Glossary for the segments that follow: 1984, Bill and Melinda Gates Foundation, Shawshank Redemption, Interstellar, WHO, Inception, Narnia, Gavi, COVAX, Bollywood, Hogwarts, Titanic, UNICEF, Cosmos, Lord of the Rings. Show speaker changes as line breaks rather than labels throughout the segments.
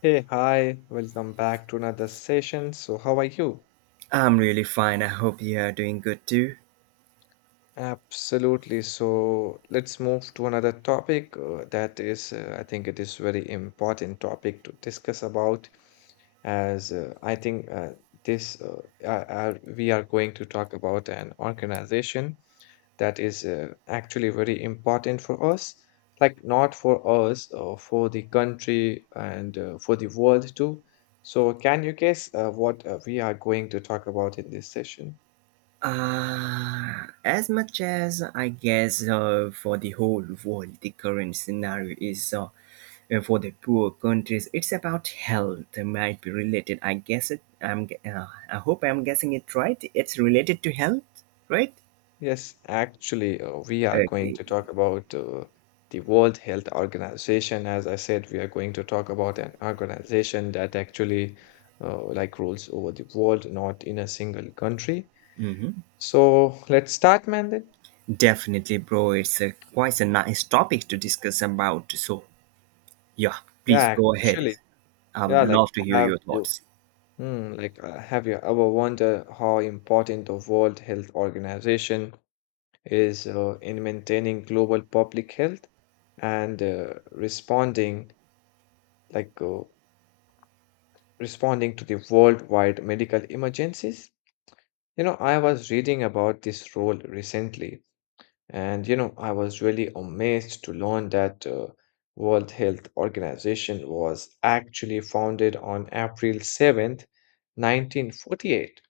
Hey, hi, welcome back to another session. So how are you?
I'm really fine. I hope you are doing good too.
Absolutely. So let's move to another topic that is, I think it is very important topic to discuss about as I think. We are going to talk about an organization that is actually very important for us, like not for us, for the country and for the world too. So can you guess what we are going to talk about in this session?
As much as I guess, for the whole world, the current scenario is for the poor countries. It's about health. It might be related. I hope I'm guessing it right. It's related to health, right?
Yes, actually, we are going
Okay.
to talk about the World Health Organization. As I said, we are going to talk about an organization that actually like rules over the world, not in a single country. So let's start, man, then.
Definitely, bro. It's a, quite a nice topic to discuss about. So, yeah, please
Yeah,
go ahead.
actually,
I would
yeah,
love to hear your thoughts.
have you ever wondered how important the World Health Organization is in maintaining global public health and like uh, responding to the worldwide medical emergencies? You know, I was reading about this role recently, and you know, I was really amazed to learn that World Health Organization was actually founded on April 7th, 1948,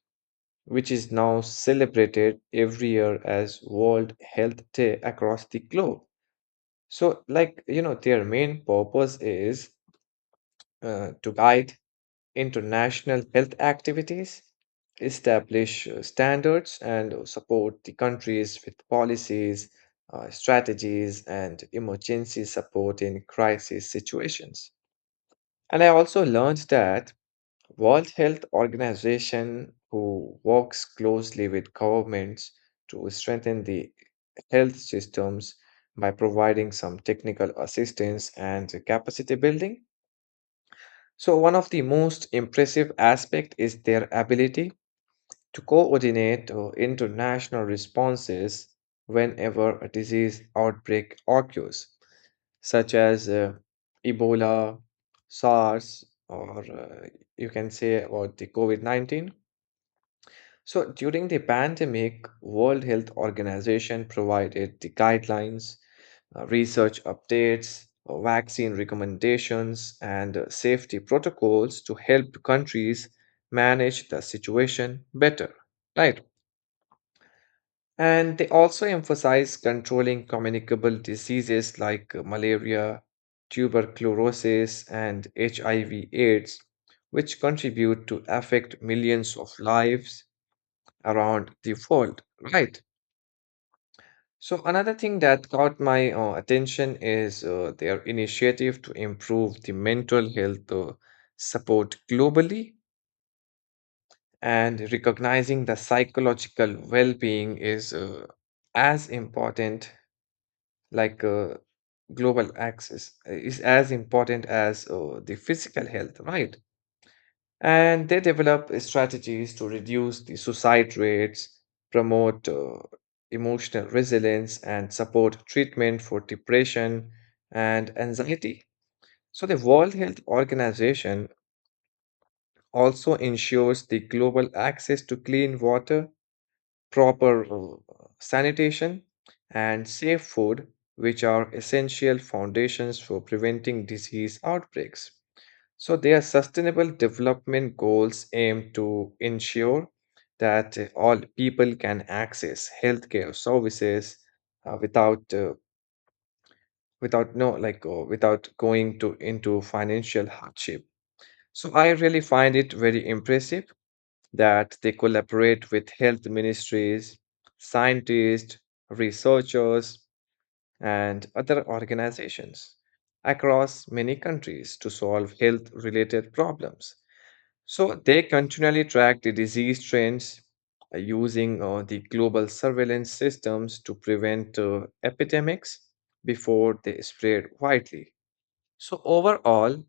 which is now celebrated every year as World Health Day across the globe. So, like, you know, their main purpose is to guide international health activities, establish standards, and support the countries with policies, strategies, and emergency support in crisis situations. And I also learned that World Health Organization, who works closely with governments to strengthen the health systems by providing some technical assistance and capacity building. So one of the most impressive aspect is their ability to coordinate international responses whenever a disease outbreak occurs, such as Ebola, SARS, or you can say about the COVID-19. So during the pandemic, World Health Organization provided the guidelines, research updates, vaccine recommendations, and safety protocols to help countries manage the situation better, right? And they also emphasize controlling communicable diseases like malaria, tuberculosis, and HIV/AIDS, which contribute to affect millions of lives around the world, right? So another thing that caught my attention is their initiative to improve the mental health support globally, and recognizing the psychological well being is as important, like uh, global access, is as important as the physical health, right? And they develop strategies to reduce the suicide rates, promote emotional resilience, and support treatment for depression and anxiety. So the World Health Organization also ensures the global access to clean water, proper sanitation, and safe food, which are essential foundations for preventing disease outbreaks. So their sustainable development goals aim to ensure that all people can access healthcare services without without no like without going to into financial hardship. So I really find it very impressive that they collaborate with health ministries, scientists, researchers, and other organizations across many countries to solve health related problems. So they continually track the disease trends using the global surveillance systems to prevent epidemics before they spread widely. So overall,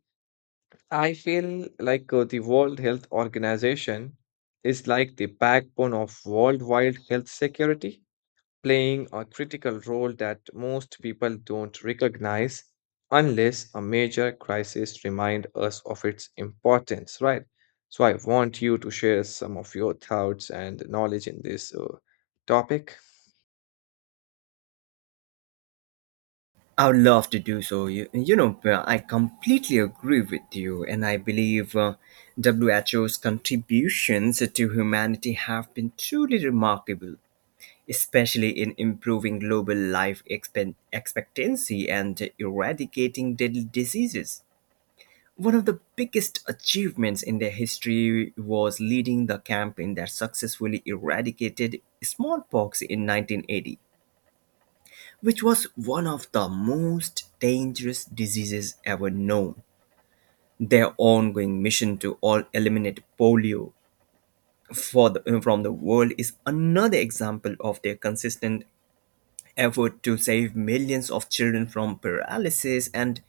I feel like the World Health Organization is like the backbone of worldwide health security, playing a critical role that most people don't recognize unless a major crisis remind us of its importance, right? So I want you to share some of your thoughts and knowledge in this topic.
I would love to do so. You know, I completely agree with you, and I believe WHO's contributions to humanity have been truly remarkable, especially in improving global life expectancy and eradicating deadly diseases. One of the biggest achievements in their history was leading the campaign that successfully eradicated smallpox in 1980, which was one of the most dangerous diseases ever known. Their ongoing mission to all eliminate polio from the world is another example of their consistent effort to save millions of children from paralysis. And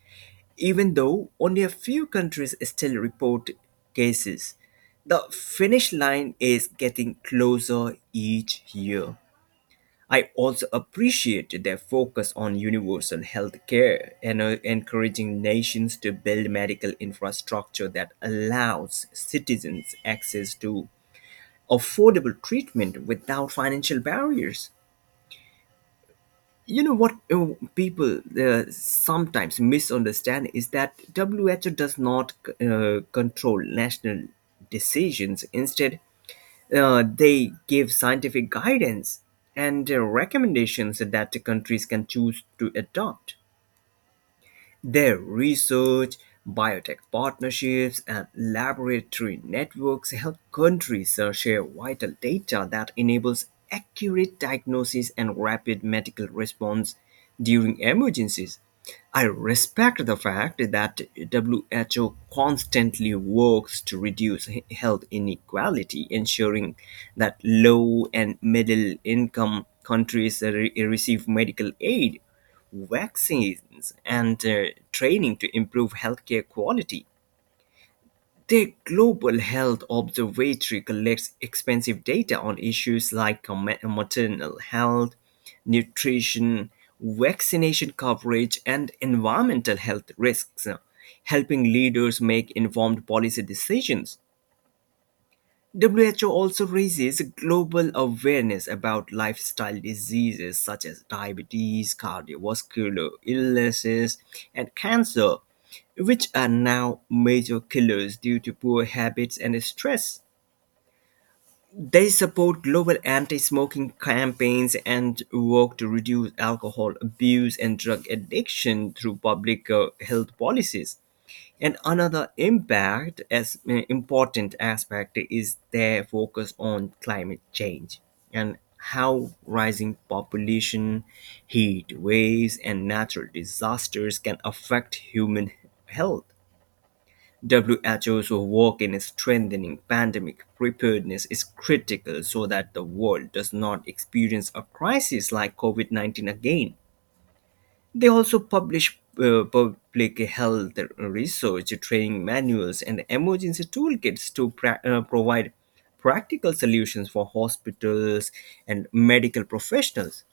even though only a few countries still report cases, the finish line is getting closer each year. I also appreciate their focus on universal health care and encouraging nations to build medical infrastructure that allows citizens access to affordable treatment without financial barriers. You know what, people sometimes misunderstand is that WHO does not control national decisions. Instead, they give scientific guidance and recommendations that countries can choose to adopt. Their research, biotech partnerships, and laboratory networks help countries share vital data that enables accurate diagnosis and rapid medical response during emergencies. I respect the fact that WHO constantly works to reduce health inequality, ensuring that low and middle income countries receive medical aid, vaccines, and training to improve healthcare quality. The Global Health Observatory collects expensive data on issues like maternal health, nutrition, vaccination coverage, and environmental health risks, helping leaders make informed policy decisions. WHO also raises global awareness about lifestyle diseases such as diabetes, cardiovascular illnesses, and cancer, which are now major killers due to poor habits and stress. They support global anti smoking campaigns and work to reduce alcohol abuse and drug addiction through public health policies. And another impact as important aspect is their focus on climate change and how rising population, heat waves, and natural disasters can affect human health. WHO's work in strengthening pandemic preparedness is critical so that the world does not experience a crisis like COVID 19 again. They also publish public health research training manuals and emergency toolkits to provide practical solutions for hospitals and medical professionals.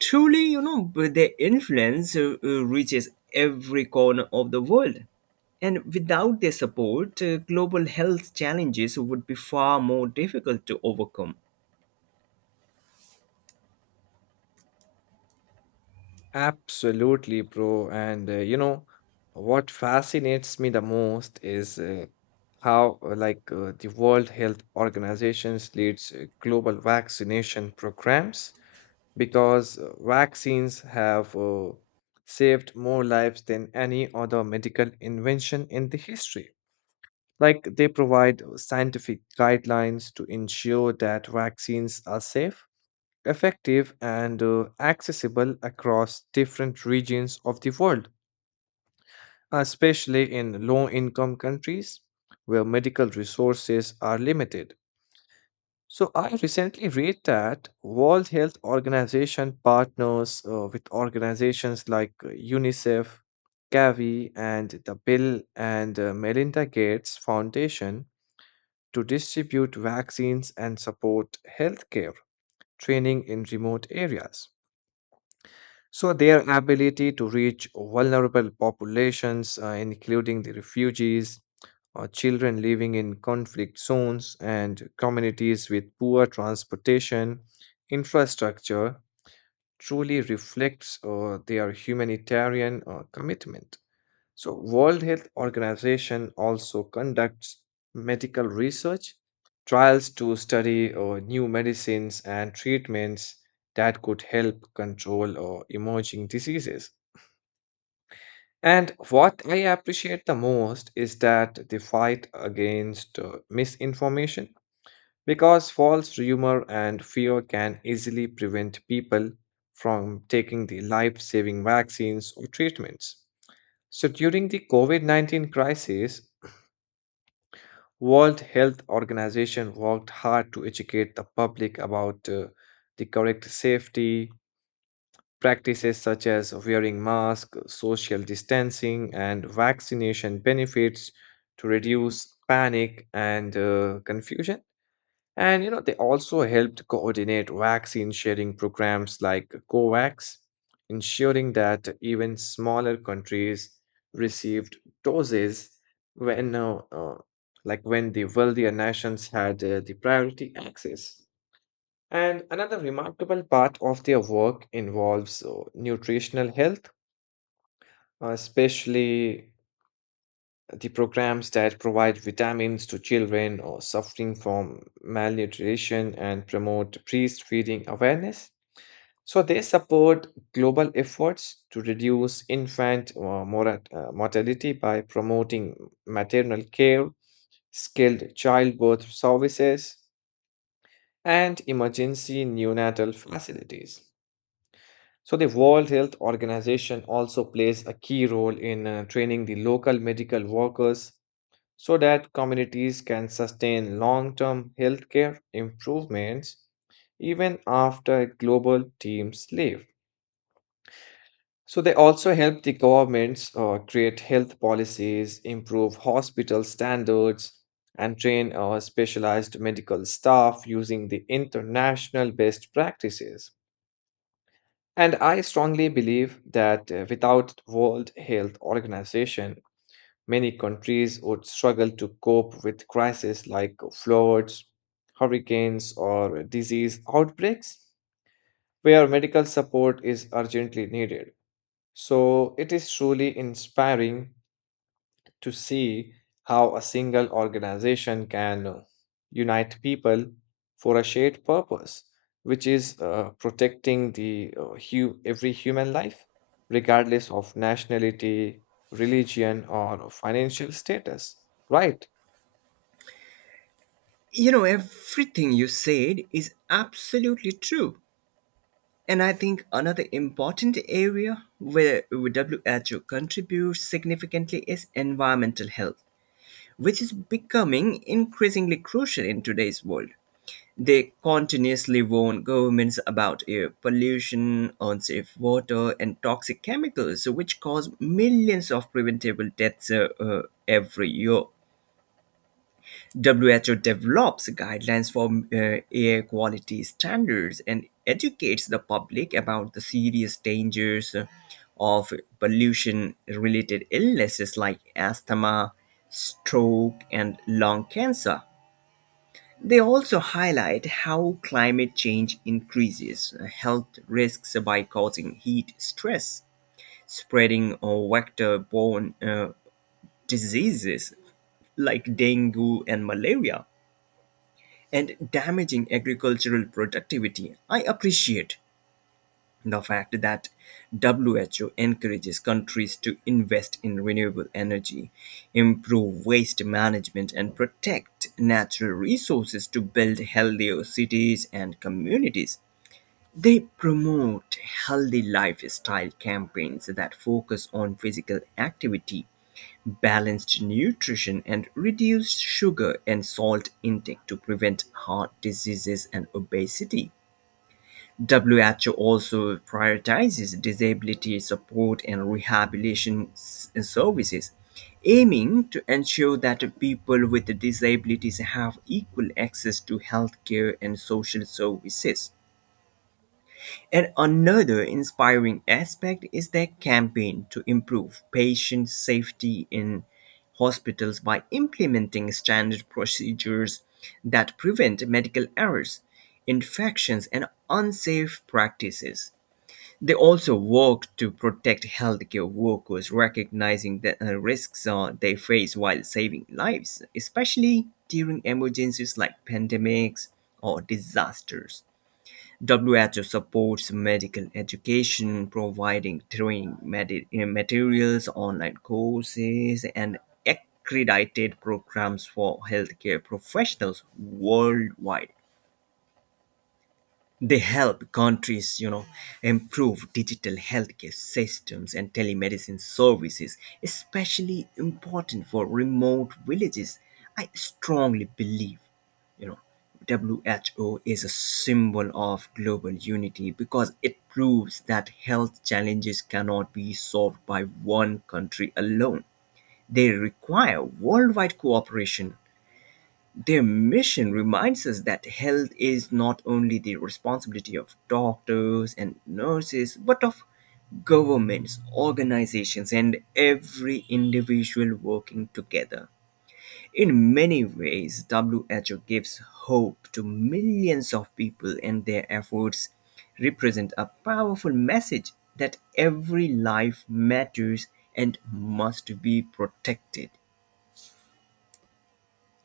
Truly, you know, their influence reaches every corner of the world. And without their support, global health challenges would be far more difficult to overcome.
Absolutely, bro. And you know, what fascinates me the most is how the World Health Organizations leads global vaccination programs, because vaccines have saved more lives than any other medical invention in the history. Like they provide scientific guidelines to ensure that vaccines are safe, effective, and accessible across different regions of the world, especially in low income countries where medical resources are limited. So I recently read that World Health Organization partners with organizations like UNICEF, Gavi, and the Bill and Melinda Gates Foundation to distribute vaccines and support healthcare training in remote areas. So their ability to reach vulnerable populations, including the refugees, children living in conflict zones, and communities with poor transportation infrastructure truly reflects their humanitarian commitment. So World Health Organization also conducts medical research trials to study new medicines and treatments that could help control emerging diseases. And what I appreciate the most is that the fight against misinformation, because false rumor and fear can easily prevent people from taking the life saving vaccines or treatments. So during the COVID 19 crisis, World Health Organization worked hard to educate the public about the correct safety practices such as wearing masks, social distancing, and vaccination benefits to reduce panic and confusion. And you know, they also helped coordinate vaccine sharing programs like COVAX, ensuring that even smaller countries received doses when, uh, uh, when the wealthier nations had the priority access. And another remarkable part of their work involves nutritional health, especially the programs that provide vitamins to children or suffering from malnutrition and promote breastfeeding awareness. So they support global efforts to reduce infant mortality by promoting maternal care, skilled childbirth services, and emergency neonatal facilities. So the World Health Organization also plays a key role in training the local medical workers so that communities can sustain long term healthcare improvements even after global teams leave. So they also help the governments create health policies, improve hospital standards, and train specialized medical staff using the international best practices. And I strongly believe that without World Health Organization, many countries would struggle to cope with crises like floods, hurricanes, or disease outbreaks, where medical support is urgently needed. So it is truly inspiring to see how a single organization can unite people for a shared purpose, which is protecting the every human life, regardless of nationality, religion, or financial status, right?
You know, everything you said is absolutely true. And I think another important area where WHO contributes significantly is environmental health, which is becoming increasingly crucial in today's world. They continuously warn governments about air pollution, unsafe water, and toxic chemicals, which cause millions of preventable deaths every year. WHO develops guidelines for air quality standards and educates the public about the serious dangers of pollution related illnesses like asthma, stroke, and lung cancer. They also highlight how climate change increases health risks by causing heat stress, spreading vector borne diseases like dengue and malaria and damaging agricultural productivity. I appreciate the fact that WHO encourages countries to invest in renewable energy, improve waste management, and protect natural resources to build healthier cities and communities. They promote healthy lifestyle campaigns that focus on physical activity, balanced nutrition and reduced sugar and salt intake to prevent heart diseases and obesity. WHO also prioritizes disability support and rehabilitation services, aiming to ensure that people with disabilities have equal access to healthcare and social services. And another inspiring aspect is their campaign to improve patient safety in hospitals by implementing standard procedures that prevent medical errors, infections, and unsafe practices. They also work to protect healthcare workers, recognizing the risks they face while saving lives, especially during emergencies like pandemics or disasters. WHO supports medical education, providing training materials, online courses, and accredited programs for healthcare professionals worldwide. They help countries, you know, improve digital healthcare systems and telemedicine services, especially important for remote villages. I strongly believe, you know, WHO is a symbol of global unity because it proves that health challenges cannot be solved by one country alone. They require worldwide cooperation. Their mission reminds us that health is not only the responsibility of doctors and nurses, but of governments, organizations, and every individual working together. In many ways, WHO gives hope to millions of people, and their efforts represent a powerful message that every life matters and must be protected.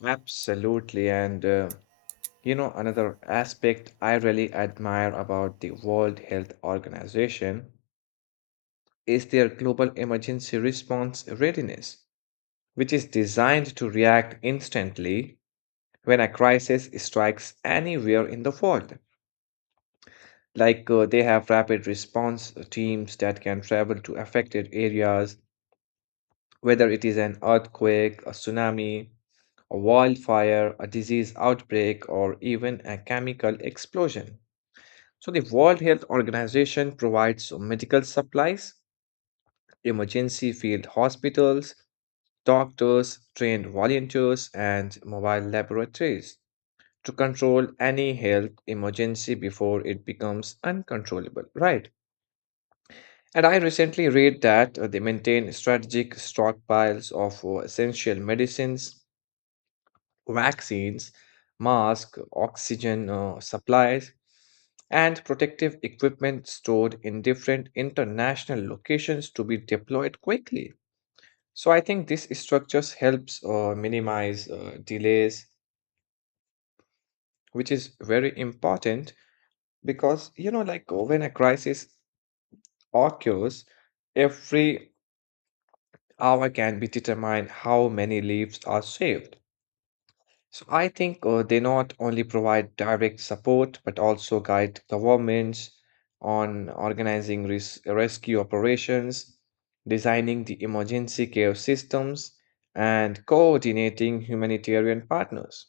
Absolutely. And you know, another aspect I really admire about the World Health Organization is their global emergency response readiness, which is designed to react instantly when a crisis strikes anywhere in the world. Like they have rapid response teams that can travel to affected areas, whether it is an earthquake, a tsunami, a wildfire, a disease outbreak, or even a chemical explosion. So the World Health Organization provides medical supplies, emergency field hospitals, doctors, trained volunteers, and mobile laboratories, to control any health emergency before it becomes uncontrollable, right? And I recently read that they maintain strategic stockpiles of essential medicines, vaccines, masks, oxygen supplies, and protective equipment stored in different international locations to be deployed quickly. So I think this structures helps minimize delays, which is very important, because you know, like when a crisis occurs, every hour can be determined how many lives are saved. So I think they not only provide direct support but also guide governments on organizing rescue operations, designing the emergency care systems, and coordinating humanitarian partners.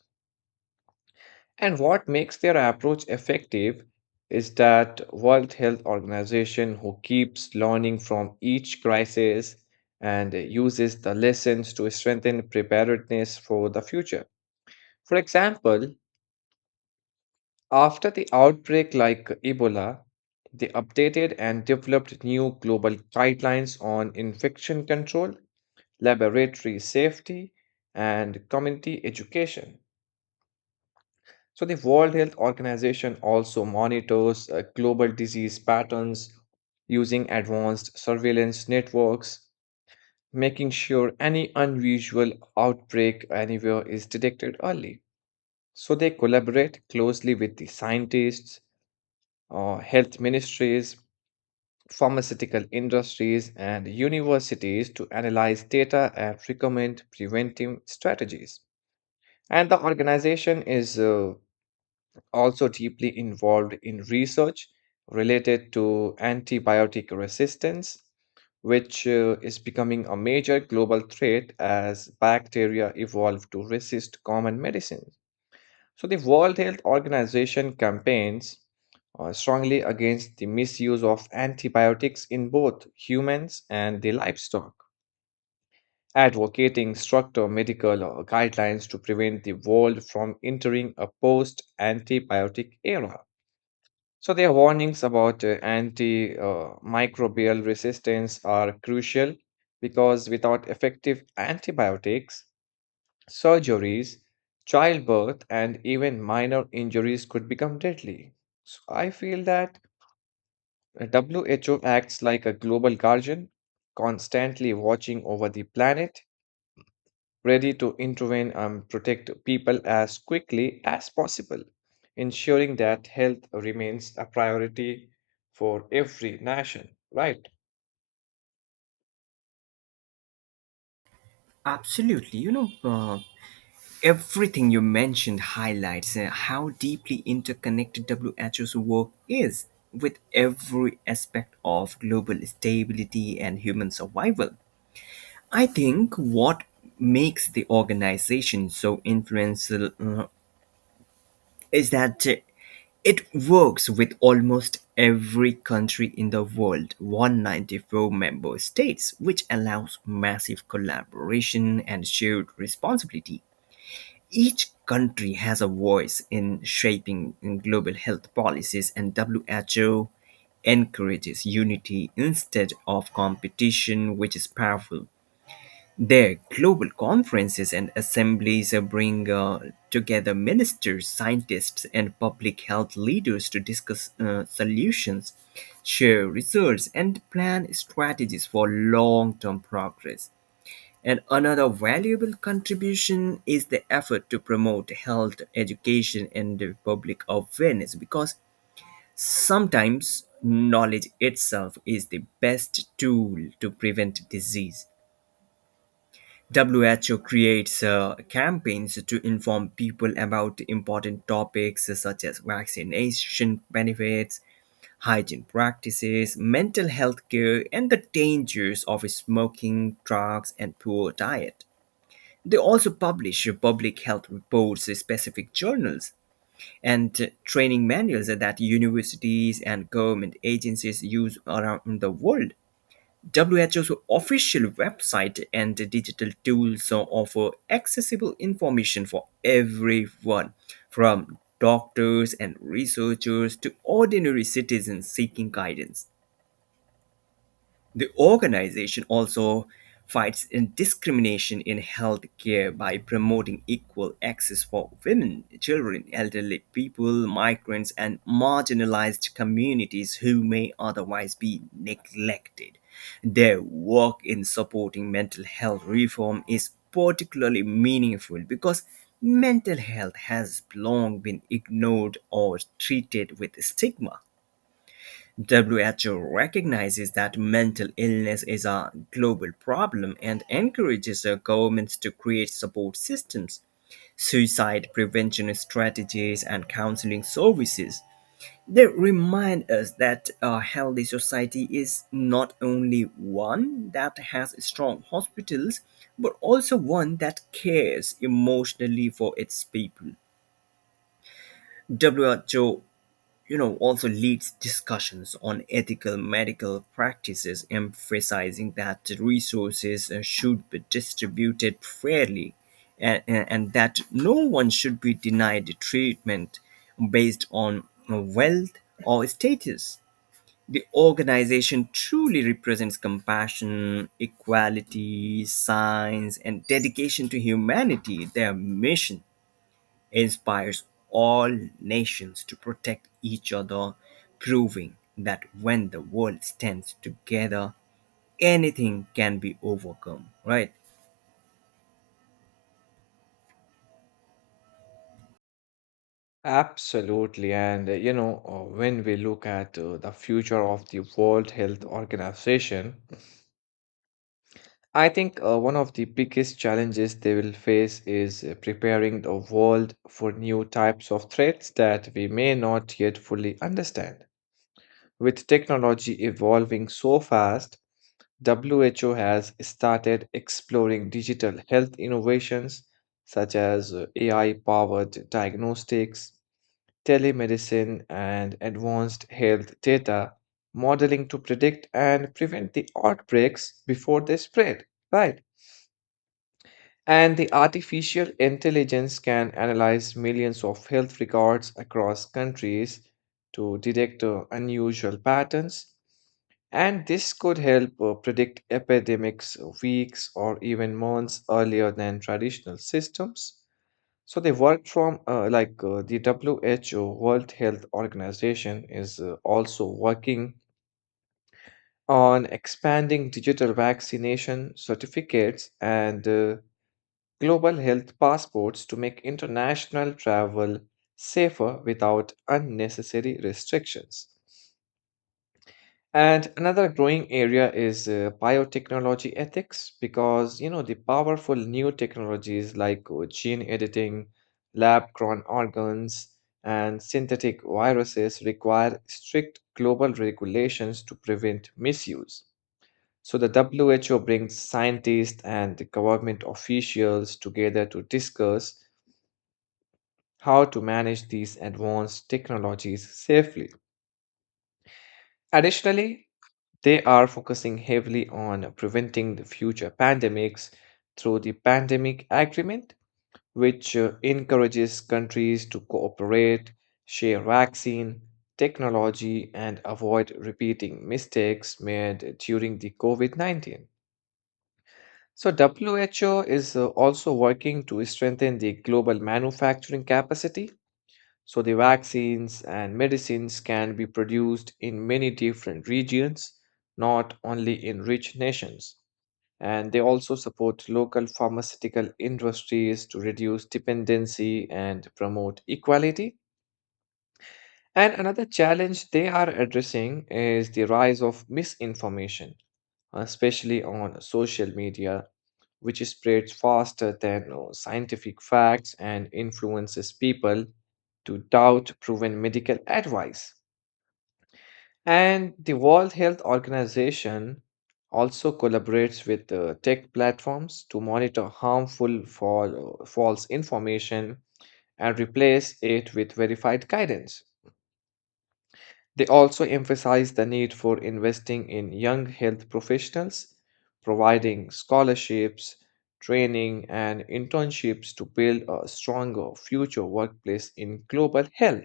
And what makes their approach effective is that World Health Organization who keeps learning from each crisis and uses the lessons to strengthen preparedness for the future. For example, after the outbreak like Ebola, they updated and developed new global guidelines on infection control, laboratory safety, and community education. So the World Health Organization also monitors global disease patterns using advanced surveillance networks, making sure any unusual outbreak anywhere is detected early. So they collaborate closely with the scientists, health ministries, pharmaceutical industries, and universities to analyze data and recommend preventive strategies. And the organization is also deeply involved in research related to antibiotic resistance, which is becoming a major global threat as bacteria evolve to resist common medicines. So the World Health Organization campaigns strongly against the misuse of antibiotics in both humans and the livestock, advocating stricter medical guidelines to prevent the world from entering a post antibiotic era. So their warnings about antimicrobial resistance are crucial because without effective antibiotics, surgeries, childbirth, and even minor injuries could become deadly. So I feel that WHO acts like a global guardian, constantly watching over the planet, ready to intervene and protect people as quickly as possible, ensuring that health remains a priority for every nation, right?
Absolutely. You know, everything you mentioned highlights how deeply interconnected WHO's work is with every aspect of global stability and human survival. I think what makes the organization so influential is that it works with almost every country in the world, 194-member states, which allows massive collaboration and shared responsibility. Each country has a voice in shaping global health policies, and WHO encourages unity instead of competition, which is powerful. Their global conferences and assemblies bring together ministers, scientists, and public health leaders to discuss solutions, share results, and plan strategies for long term progress. And another valuable contribution is the effort to promote health education and the public awareness, because sometimes knowledge itself is the best tool to prevent disease. WHO creates campaigns to inform people about important topics such as vaccination benefits, hygiene practices, mental health care, and the dangers of smoking, drugs, and poor diet. They also publish public health reports, specific journals, and training manuals that universities and government agencies use around the world. WHO's official website and digital tools offer accessible information for everyone, from doctors and researchers to ordinary citizens seeking guidance. The organization also fights in discrimination in healthcare by promoting equal access for women, children, elderly people, migrants, and marginalized communities who may otherwise be neglected. Their work in supporting mental health reform is particularly meaningful because mental health has long been ignored or treated with stigma. WHO recognizes that mental illness is a global problem and encourages governments to create support systems, suicide prevention strategies, and counseling services. They remind us that a healthy society is not only one that has strong hospitals, but also one that cares emotionally for its people. WHO, you know, also leads discussions on ethical medical practices, emphasizing that resources should be distributed fairly, and that no one should be denied treatment based on wealth or status. The organization truly represents compassion, equality, science, and dedication to humanity. Their mission inspires all nations to protect each other, proving that when the world stands together, anything can be overcome, right?
Absolutely. And you know, when we look at the future of the World Health Organization, I think one of the biggest challenges they will face is preparing the world for new types of threats that we may not yet fully understand. With technology evolving so fast, WHO has started exploring digital health innovations such as AI powered diagnostics, telemedicine, and advanced health data modeling to predict and prevent the outbreaks before they spread, right. And the artificial intelligence can analyze millions of health records across countries to detect unusual patterns. And this could help predict epidemics weeks or even months earlier than traditional systems. So they work from like the WHO World Health Organization is also working on expanding digital vaccination certificates and global health passports to make international travel safer without unnecessary restrictions. And another growing area is biotechnology ethics, because you know the powerful new technologies like gene editing, lab grown organs, and synthetic viruses require strict global regulations to prevent misuse. So the WHO brings scientists and the government officials together to discuss how to manage these advanced technologies safely. Additionally, they are focusing heavily on preventing the future pandemics through the Pandemic Agreement, which encourages countries to cooperate, share vaccine, technology, and avoid repeating mistakes made during the COVID 19. So WHO is also working to strengthen the global manufacturing capacity, so the vaccines and medicines can be produced in many different regions, not only in rich nations. And they also support local pharmaceutical industries to reduce dependency and promote equality. And another challenge they are addressing is the rise of misinformation, especially on social media, which spreads faster than scientific facts and influences people to doubt proven medical advice. And the World Health Organization also collaborates with tech platforms to monitor harmful false information and replace it with verified guidance. They also emphasize the need for investing in young health professionals, providing scholarships, training, and internships to build a stronger future workplace in global health.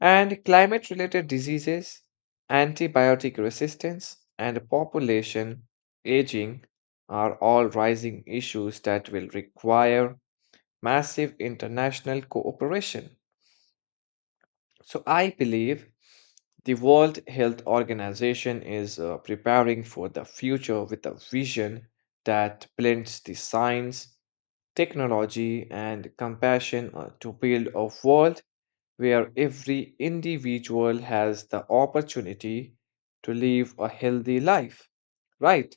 And climate related diseases, antibiotic resistance, and population aging are all rising issues that will require massive international cooperation. So I believe the World Health Organization is preparing for the future with a vision that blends the science, technology, and compassion to build a world where every individual has the opportunity to live a healthy life, right?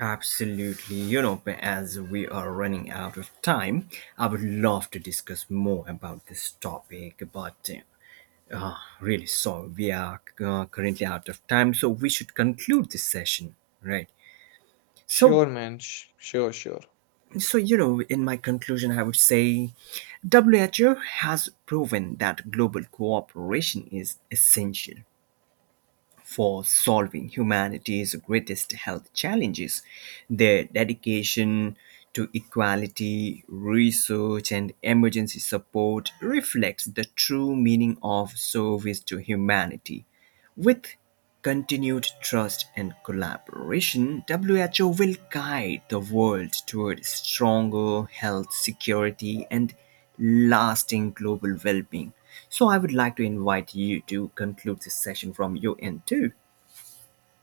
Absolutely. You know, as we are running out of time, I would love to discuss more about this topic, but uh, uh, really sorry, we are currently out of time, so we should conclude this session, right? So,
Sure, man. Sure, sure.
so, you know, in my conclusion, I would say WHO has proven that global cooperation is essential for solving humanity's greatest health challenges. Their dedication to equality, research, and emergency support reflects the true meaning of service to humanity. With continued trust and collaboration, WHO will guide the world toward stronger health security and lasting global well-being. So I would like to invite you to conclude this session from your end too.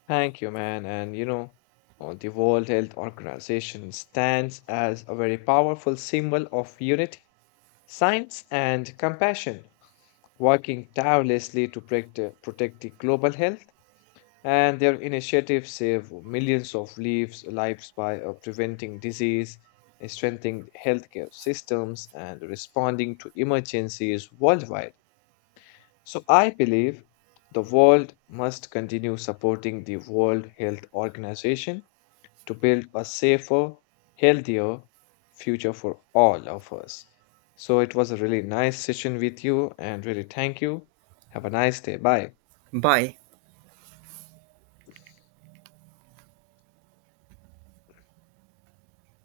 Thank you, man. And you know, the World Health Organization stands as a very powerful symbol of unity, science, and compassion, working tirelessly to protect the global health. And their initiatives save millions of lives, lives by preventing disease, strengthening healthcare systems, and responding to emergencies worldwide. So I believe the world must continue supporting the World Health Organization to build a safer, healthier future for all of us. So it was a really nice session with you and really thank you. Have a nice day. Bye.
Bye.